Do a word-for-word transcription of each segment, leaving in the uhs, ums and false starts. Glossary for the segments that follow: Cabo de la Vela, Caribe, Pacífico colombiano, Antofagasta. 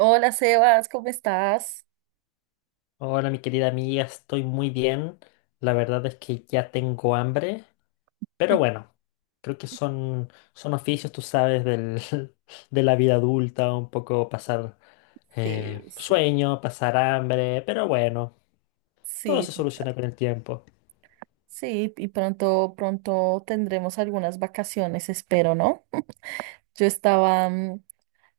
Hola Sebas, ¿cómo estás? Hola, mi querida amiga, estoy muy bien. La verdad es que ya tengo hambre, pero bueno, creo que son, son oficios, tú sabes, del, de la vida adulta, un poco pasar eh, Sí, sí. sueño, pasar hambre, pero bueno, todo Sí, se soluciona con el tiempo. sí, y pronto, pronto tendremos algunas vacaciones, espero, ¿no? Yo estaba, mm,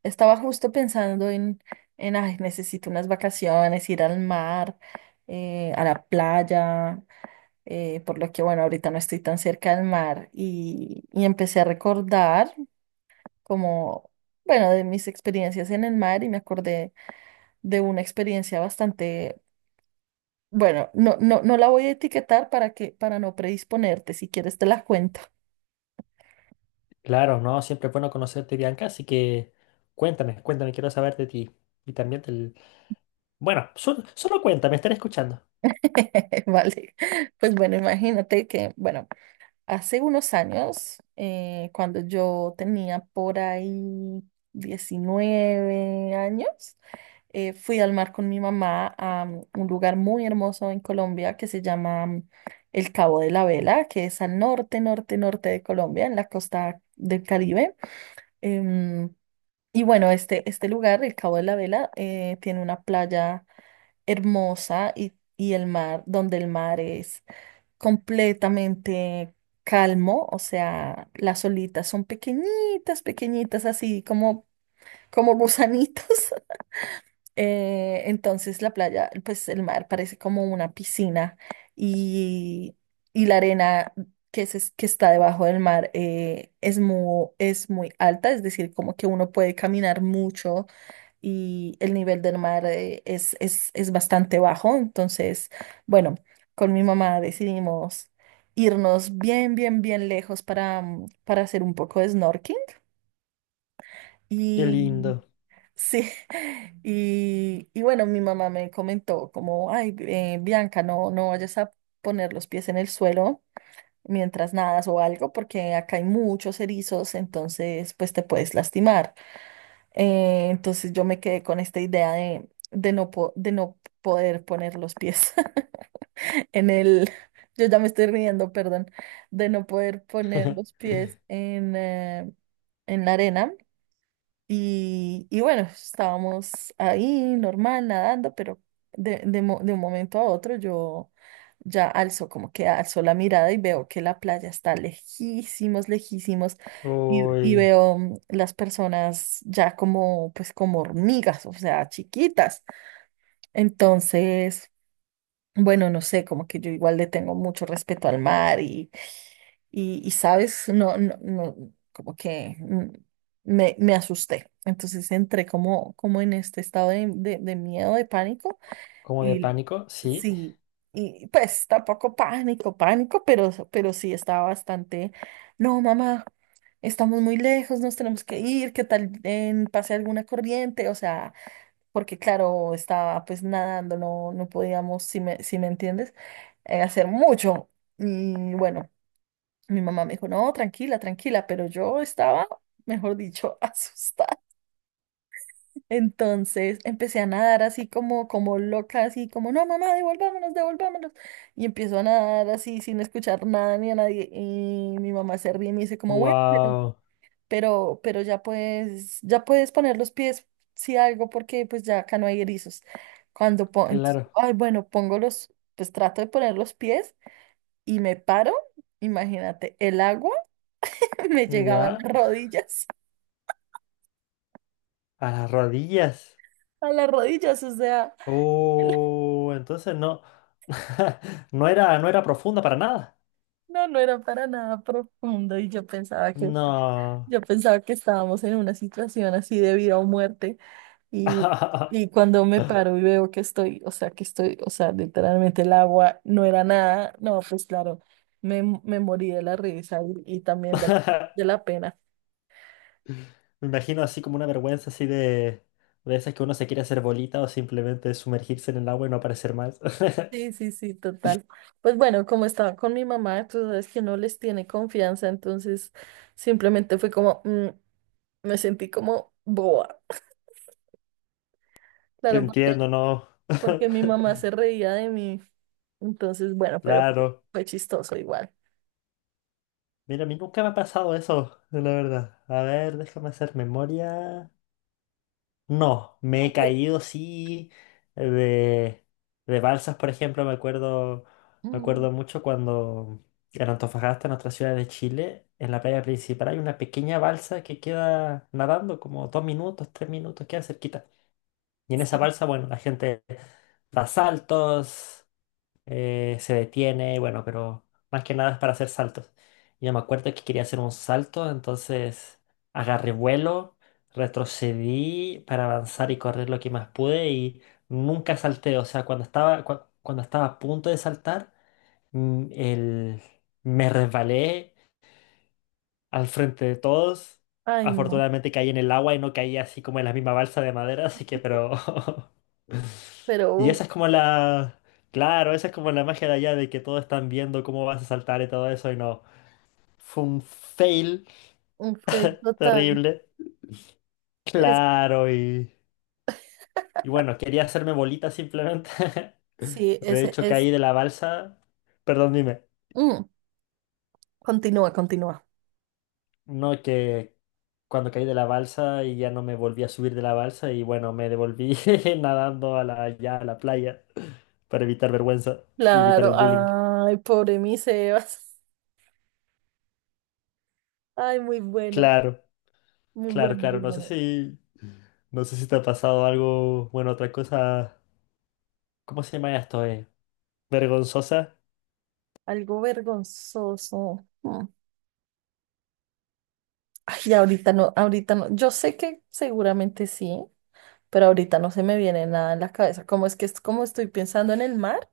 estaba justo pensando en, en, ay, necesito unas vacaciones, ir al mar, eh, a la playa, eh, por lo que, bueno, ahorita no estoy tan cerca del mar y, y empecé a recordar como, bueno, de mis experiencias en el mar y me acordé de una experiencia bastante. Bueno, no, no, no la voy a etiquetar para que, para no predisponerte, si quieres te la cuento. Claro, ¿no? Siempre es bueno conocerte, Bianca, así que cuéntame, cuéntame, quiero saber de ti. Y también del... Bueno, sol- solo cuéntame, estaré escuchando. Vale. Pues bueno, imagínate que, bueno, hace unos años, eh, cuando yo tenía por ahí diecinueve años, eh, fui al mar con mi mamá a mm, un lugar muy hermoso en Colombia que se llama mm, el Cabo de la Vela, que es al norte, norte, norte de Colombia, en la costa del Caribe. Em, Y bueno, este, este lugar, el Cabo de la Vela, eh, tiene una playa hermosa y, y el mar, donde el mar es completamente calmo, o sea, las olitas son pequeñitas, pequeñitas, así como, como gusanitos. Eh, entonces la playa, pues el mar parece como una piscina y, y la arena que, se- que está debajo del mar eh, es muy, es muy alta, es decir, como que uno puede caminar mucho y el nivel del mar eh, es, es, es bastante bajo. Entonces, bueno, con mi mamá decidimos irnos bien, bien, bien lejos para, mm, para hacer un poco de snorkeling. Qué Y lindo. sí, y, y bueno, mi mamá me comentó como, ay, eh, Bianca, no, no vayas a poner los pies en el suelo mientras nadas o algo, porque acá hay muchos erizos, entonces pues te puedes lastimar. Eh, entonces yo me quedé con esta idea de, de no, po- de no poder poner los pies en el, yo ya me estoy riendo, perdón, de no poder poner los pies en, eh, en la arena y, y bueno, estábamos ahí normal, nadando, pero de, de mo- de un momento a otro yo ya alzo, como que alzo la mirada y veo que la playa está lejísimos, lejísimos, y, y Uy, veo mm, las personas ya como, pues como hormigas, o sea, chiquitas. Entonces, bueno, no sé, como que yo igual le tengo mucho respeto al mar y, y, sabes, no, no, no, como que mm, me, me asusté. Entonces entré como, como en este estado de, de, de miedo, de pánico. como de Y pánico, sí. sí, y pues tampoco pánico, pánico, pero, pero sí estaba bastante, no, mamá, estamos muy lejos, nos tenemos que ir, ¿qué tal en pase alguna corriente? O sea, porque claro, estaba pues nadando, no, no podíamos, si me, si me entiendes, eh, hacer mucho. Y bueno. Mi mamá me dijo, no, tranquila, tranquila, pero yo estaba, mejor dicho, asustada. Entonces empecé a nadar así como, como loca, así como, no, mamá, devolvámonos, devolvámonos. Y empiezo a nadar así sin escuchar nada ni a nadie. Y mi mamá se ríe y me dice como, bueno, Wow, pero, pero ya puedes, ya puedes poner los pies, si algo, porque pues ya acá no hay erizos. Cuando pongo, claro, ay, bueno, pongo los, pues trato de poner los pies y me paro, imagínate, el agua. me llegaba a ya, las rodillas, a las rodillas. a las rodillas, o sea, Oh, entonces no, no era, no era profunda para nada. no, no era para nada profundo y yo pensaba que, No. yo pensaba que estábamos en una situación así de vida o muerte y, y cuando me paro y veo que estoy, o sea, que estoy, o sea, literalmente el agua no era nada, no, pues claro, me, me morí de la risa y, y también de la, de la pena. Me imagino así como una vergüenza así de, de esas que uno se quiere hacer bolita o simplemente sumergirse en el agua y no aparecer más. Sí, sí, sí, total. Pues bueno, como estaba con mi mamá, tú sabes que no les tiene confianza, entonces simplemente fue como... mm, me sentí como boba. Te Claro, porque, entiendo, ¿no? porque mi mamá se reía de mí. Entonces, bueno, pero fue Claro. fue chistoso igual. Mira, a mí nunca me ha pasado eso, la verdad. A ver, déjame hacer memoria. No, me he Aunque, caído sí de, de balsas, por ejemplo, me acuerdo, me mm, acuerdo mucho cuando en Antofagasta, en nuestra ciudad de Chile, en la playa principal hay una pequeña balsa que queda nadando como dos minutos, tres minutos, queda cerquita. Y en esa sí. balsa, bueno, la gente da saltos, eh, se detiene, bueno, pero más que nada es para hacer saltos. Y yo me acuerdo que quería hacer un salto, entonces agarré vuelo, retrocedí para avanzar y correr lo que más pude y nunca salté. O sea, cuando estaba, cua- cuando estaba a punto de saltar, mm, el- me resbalé al frente de todos. Ay, no. Afortunadamente caí en el agua y no caí así como en la misma balsa de madera, así que pero Pero y esa uf, es como la... Claro, esa es como la magia de allá de que todos están viendo cómo vas a saltar y todo eso y no. Fue un fail un fail total. terrible. Es, Claro, y... Y bueno, quería hacerme bolita simplemente. sí, De ese hecho, es. caí de la balsa. Perdón, dime. Mm, continúa, continúa. No, que cuando caí de la balsa y ya no me volví a subir de la balsa y bueno, me devolví nadando a la, ya a la playa para evitar vergüenza y evitar el Claro, bullying. ay, pobre mi Sebas. Ay, muy bueno, Claro, muy bueno, claro, muy claro. No sé bueno. si... No sé si te ha pasado algo, bueno, otra cosa, ¿cómo se llama esto, eh? Vergonzosa. Algo vergonzoso. Mm. Ay, ahorita no, ahorita no. Yo sé que seguramente sí, pero ahorita no se me viene nada en la cabeza. Como es que es como estoy pensando en el mar,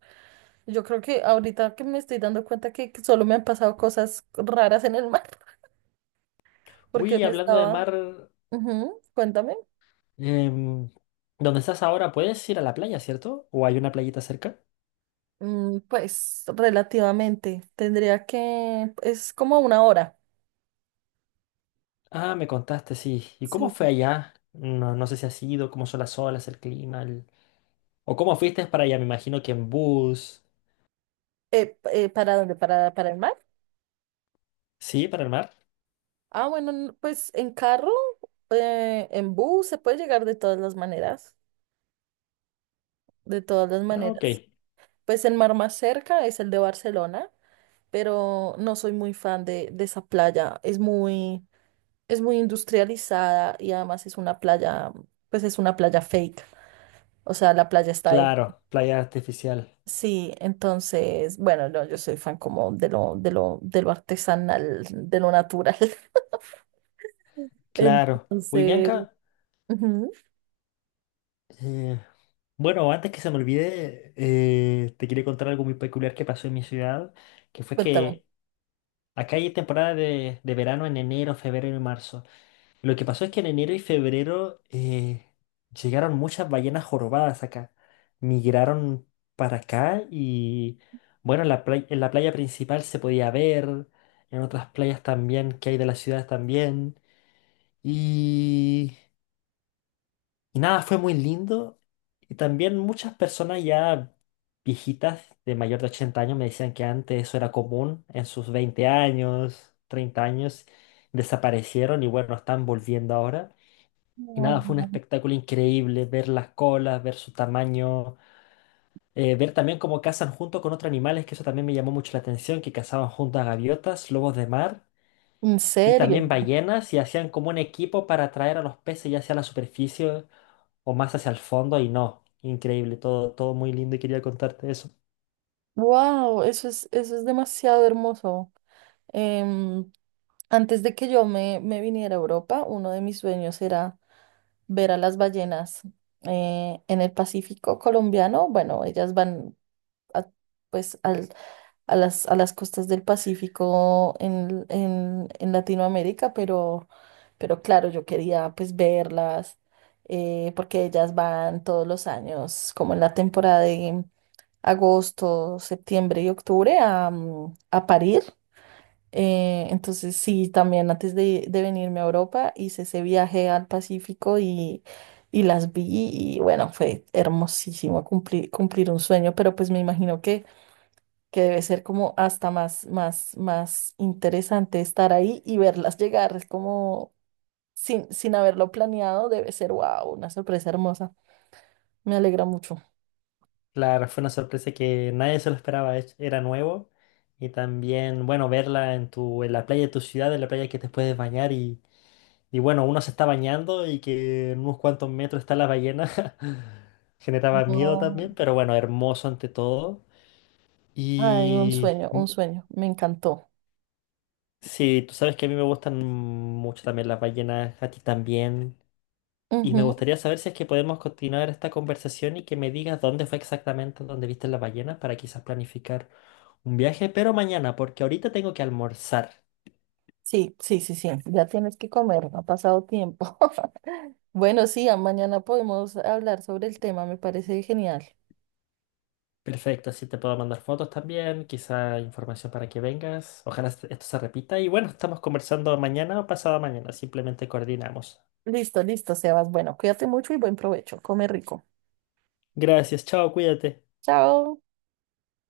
yo creo que ahorita que me estoy dando cuenta que que solo me han pasado cosas raras en el mar, porque Uy, me hablando de estaba... mar, Ujú, cuéntame. em, ¿dónde estás ahora? ¿Puedes ir a la playa, cierto? ¿O hay una playita cerca? Mm, pues relativamente, tendría que... Es como una hora. Ah, me contaste, sí. ¿Y cómo Sí. fue allá? No, no sé si has ido, cómo son las olas, el clima, el- o cómo fuiste para allá, me imagino que en bus. Eh, eh, ¿para dónde? ¿Para, para el mar? ¿Sí? ¿Para el mar? Ah, bueno, n- pues en carro, eh, en bus, se puede llegar de todas las maneras, de todas las Ah, ok. maneras. Pues el mar más cerca es el de Barcelona, pero no soy muy fan de, de esa playa. Es muy, es muy industrializada y además es una playa, pues es una playa fake. O sea, la playa está ahí. Claro, playa artificial. Sí, entonces, bueno, no, yo soy fan como de lo, de lo, de lo artesanal, de lo natural. Claro. Uy, Entonces, Bianca. ujú, eh, Bueno, antes que se me olvide, eh, te quería contar algo muy peculiar que pasó en mi ciudad, que fue cuéntame. que acá hay temporada de, de verano en enero, febrero y marzo. Lo que pasó es que en enero y febrero eh, llegaron muchas ballenas jorobadas acá. Migraron para acá y, bueno, en la play- en la playa principal se podía ver, en otras playas también que hay de la ciudad también. Y nada, fue muy lindo. Y también muchas personas ya viejitas de mayor de ochenta años me decían que antes eso era común en sus veinte años, treinta años, desaparecieron y bueno, están volviendo ahora. Y No. nada, fue un espectáculo increíble ver las colas, ver su tamaño, eh, ver también cómo cazan junto con otros animales, que eso también me llamó mucho la atención, que cazaban junto a gaviotas, lobos de mar ¿En y serio? también ballenas y hacían como un equipo para atraer a los peces ya hacia la superficie o más hacia el fondo y no. Increíble, todo, todo muy lindo y quería contarte eso. Wow, eso es, eso es demasiado hermoso. Em, antes de que yo me, me viniera a Europa, uno de mis sueños era ver a las ballenas eh, en el Pacífico colombiano. Bueno, ellas van a, pues al- a las, a las costas del Pacífico en, en- en Latinoamérica, pero, pero claro, yo quería pues verlas eh, porque ellas van todos los años, como en la temporada de agosto, septiembre y octubre a, mm, a parir. Eh, entonces sí, también antes de, de venirme a Europa hice ese viaje al Pacífico y, y las vi y bueno, fue hermosísimo cumplir, cumplir un sueño, pero pues me imagino que, que debe ser como hasta más, más, más interesante estar ahí y verlas llegar, es como sin, sin haberlo planeado, debe ser wow, una sorpresa hermosa, me alegra mucho. Claro, fue una sorpresa que nadie se lo esperaba, es- era nuevo. Y también, bueno, verla en tu, en la playa de tu ciudad, en la playa que te puedes bañar y, y bueno, uno se está bañando y que en unos cuantos metros está la ballena. Generaba miedo No, también, pero bueno, hermoso ante todo. ay, un Y sueño, mm, un sueño, me encantó. sí, tú sabes que a mí me gustan mucho también las ballenas, a ti también. Y me gustaría saber si es que podemos continuar esta conversación y que me digas dónde fue exactamente donde viste la ballena para quizás planificar un viaje, pero mañana, porque ahorita tengo que almorzar. Sí, sí, sí, sí, ya tienes que comer, no ha pasado tiempo. Bueno, sí, a- mañana podemos hablar sobre el tema, me parece genial. Perfecto, así te puedo mandar fotos también, quizá información para que vengas. Ojalá est- esto se repita. Y bueno, estamos conversando mañana o pasado mañana, simplemente coordinamos. Listo, listo, Sebas. Bueno, cuídate mucho y buen provecho. Come rico. Gracias, chao, cuídate. Chao.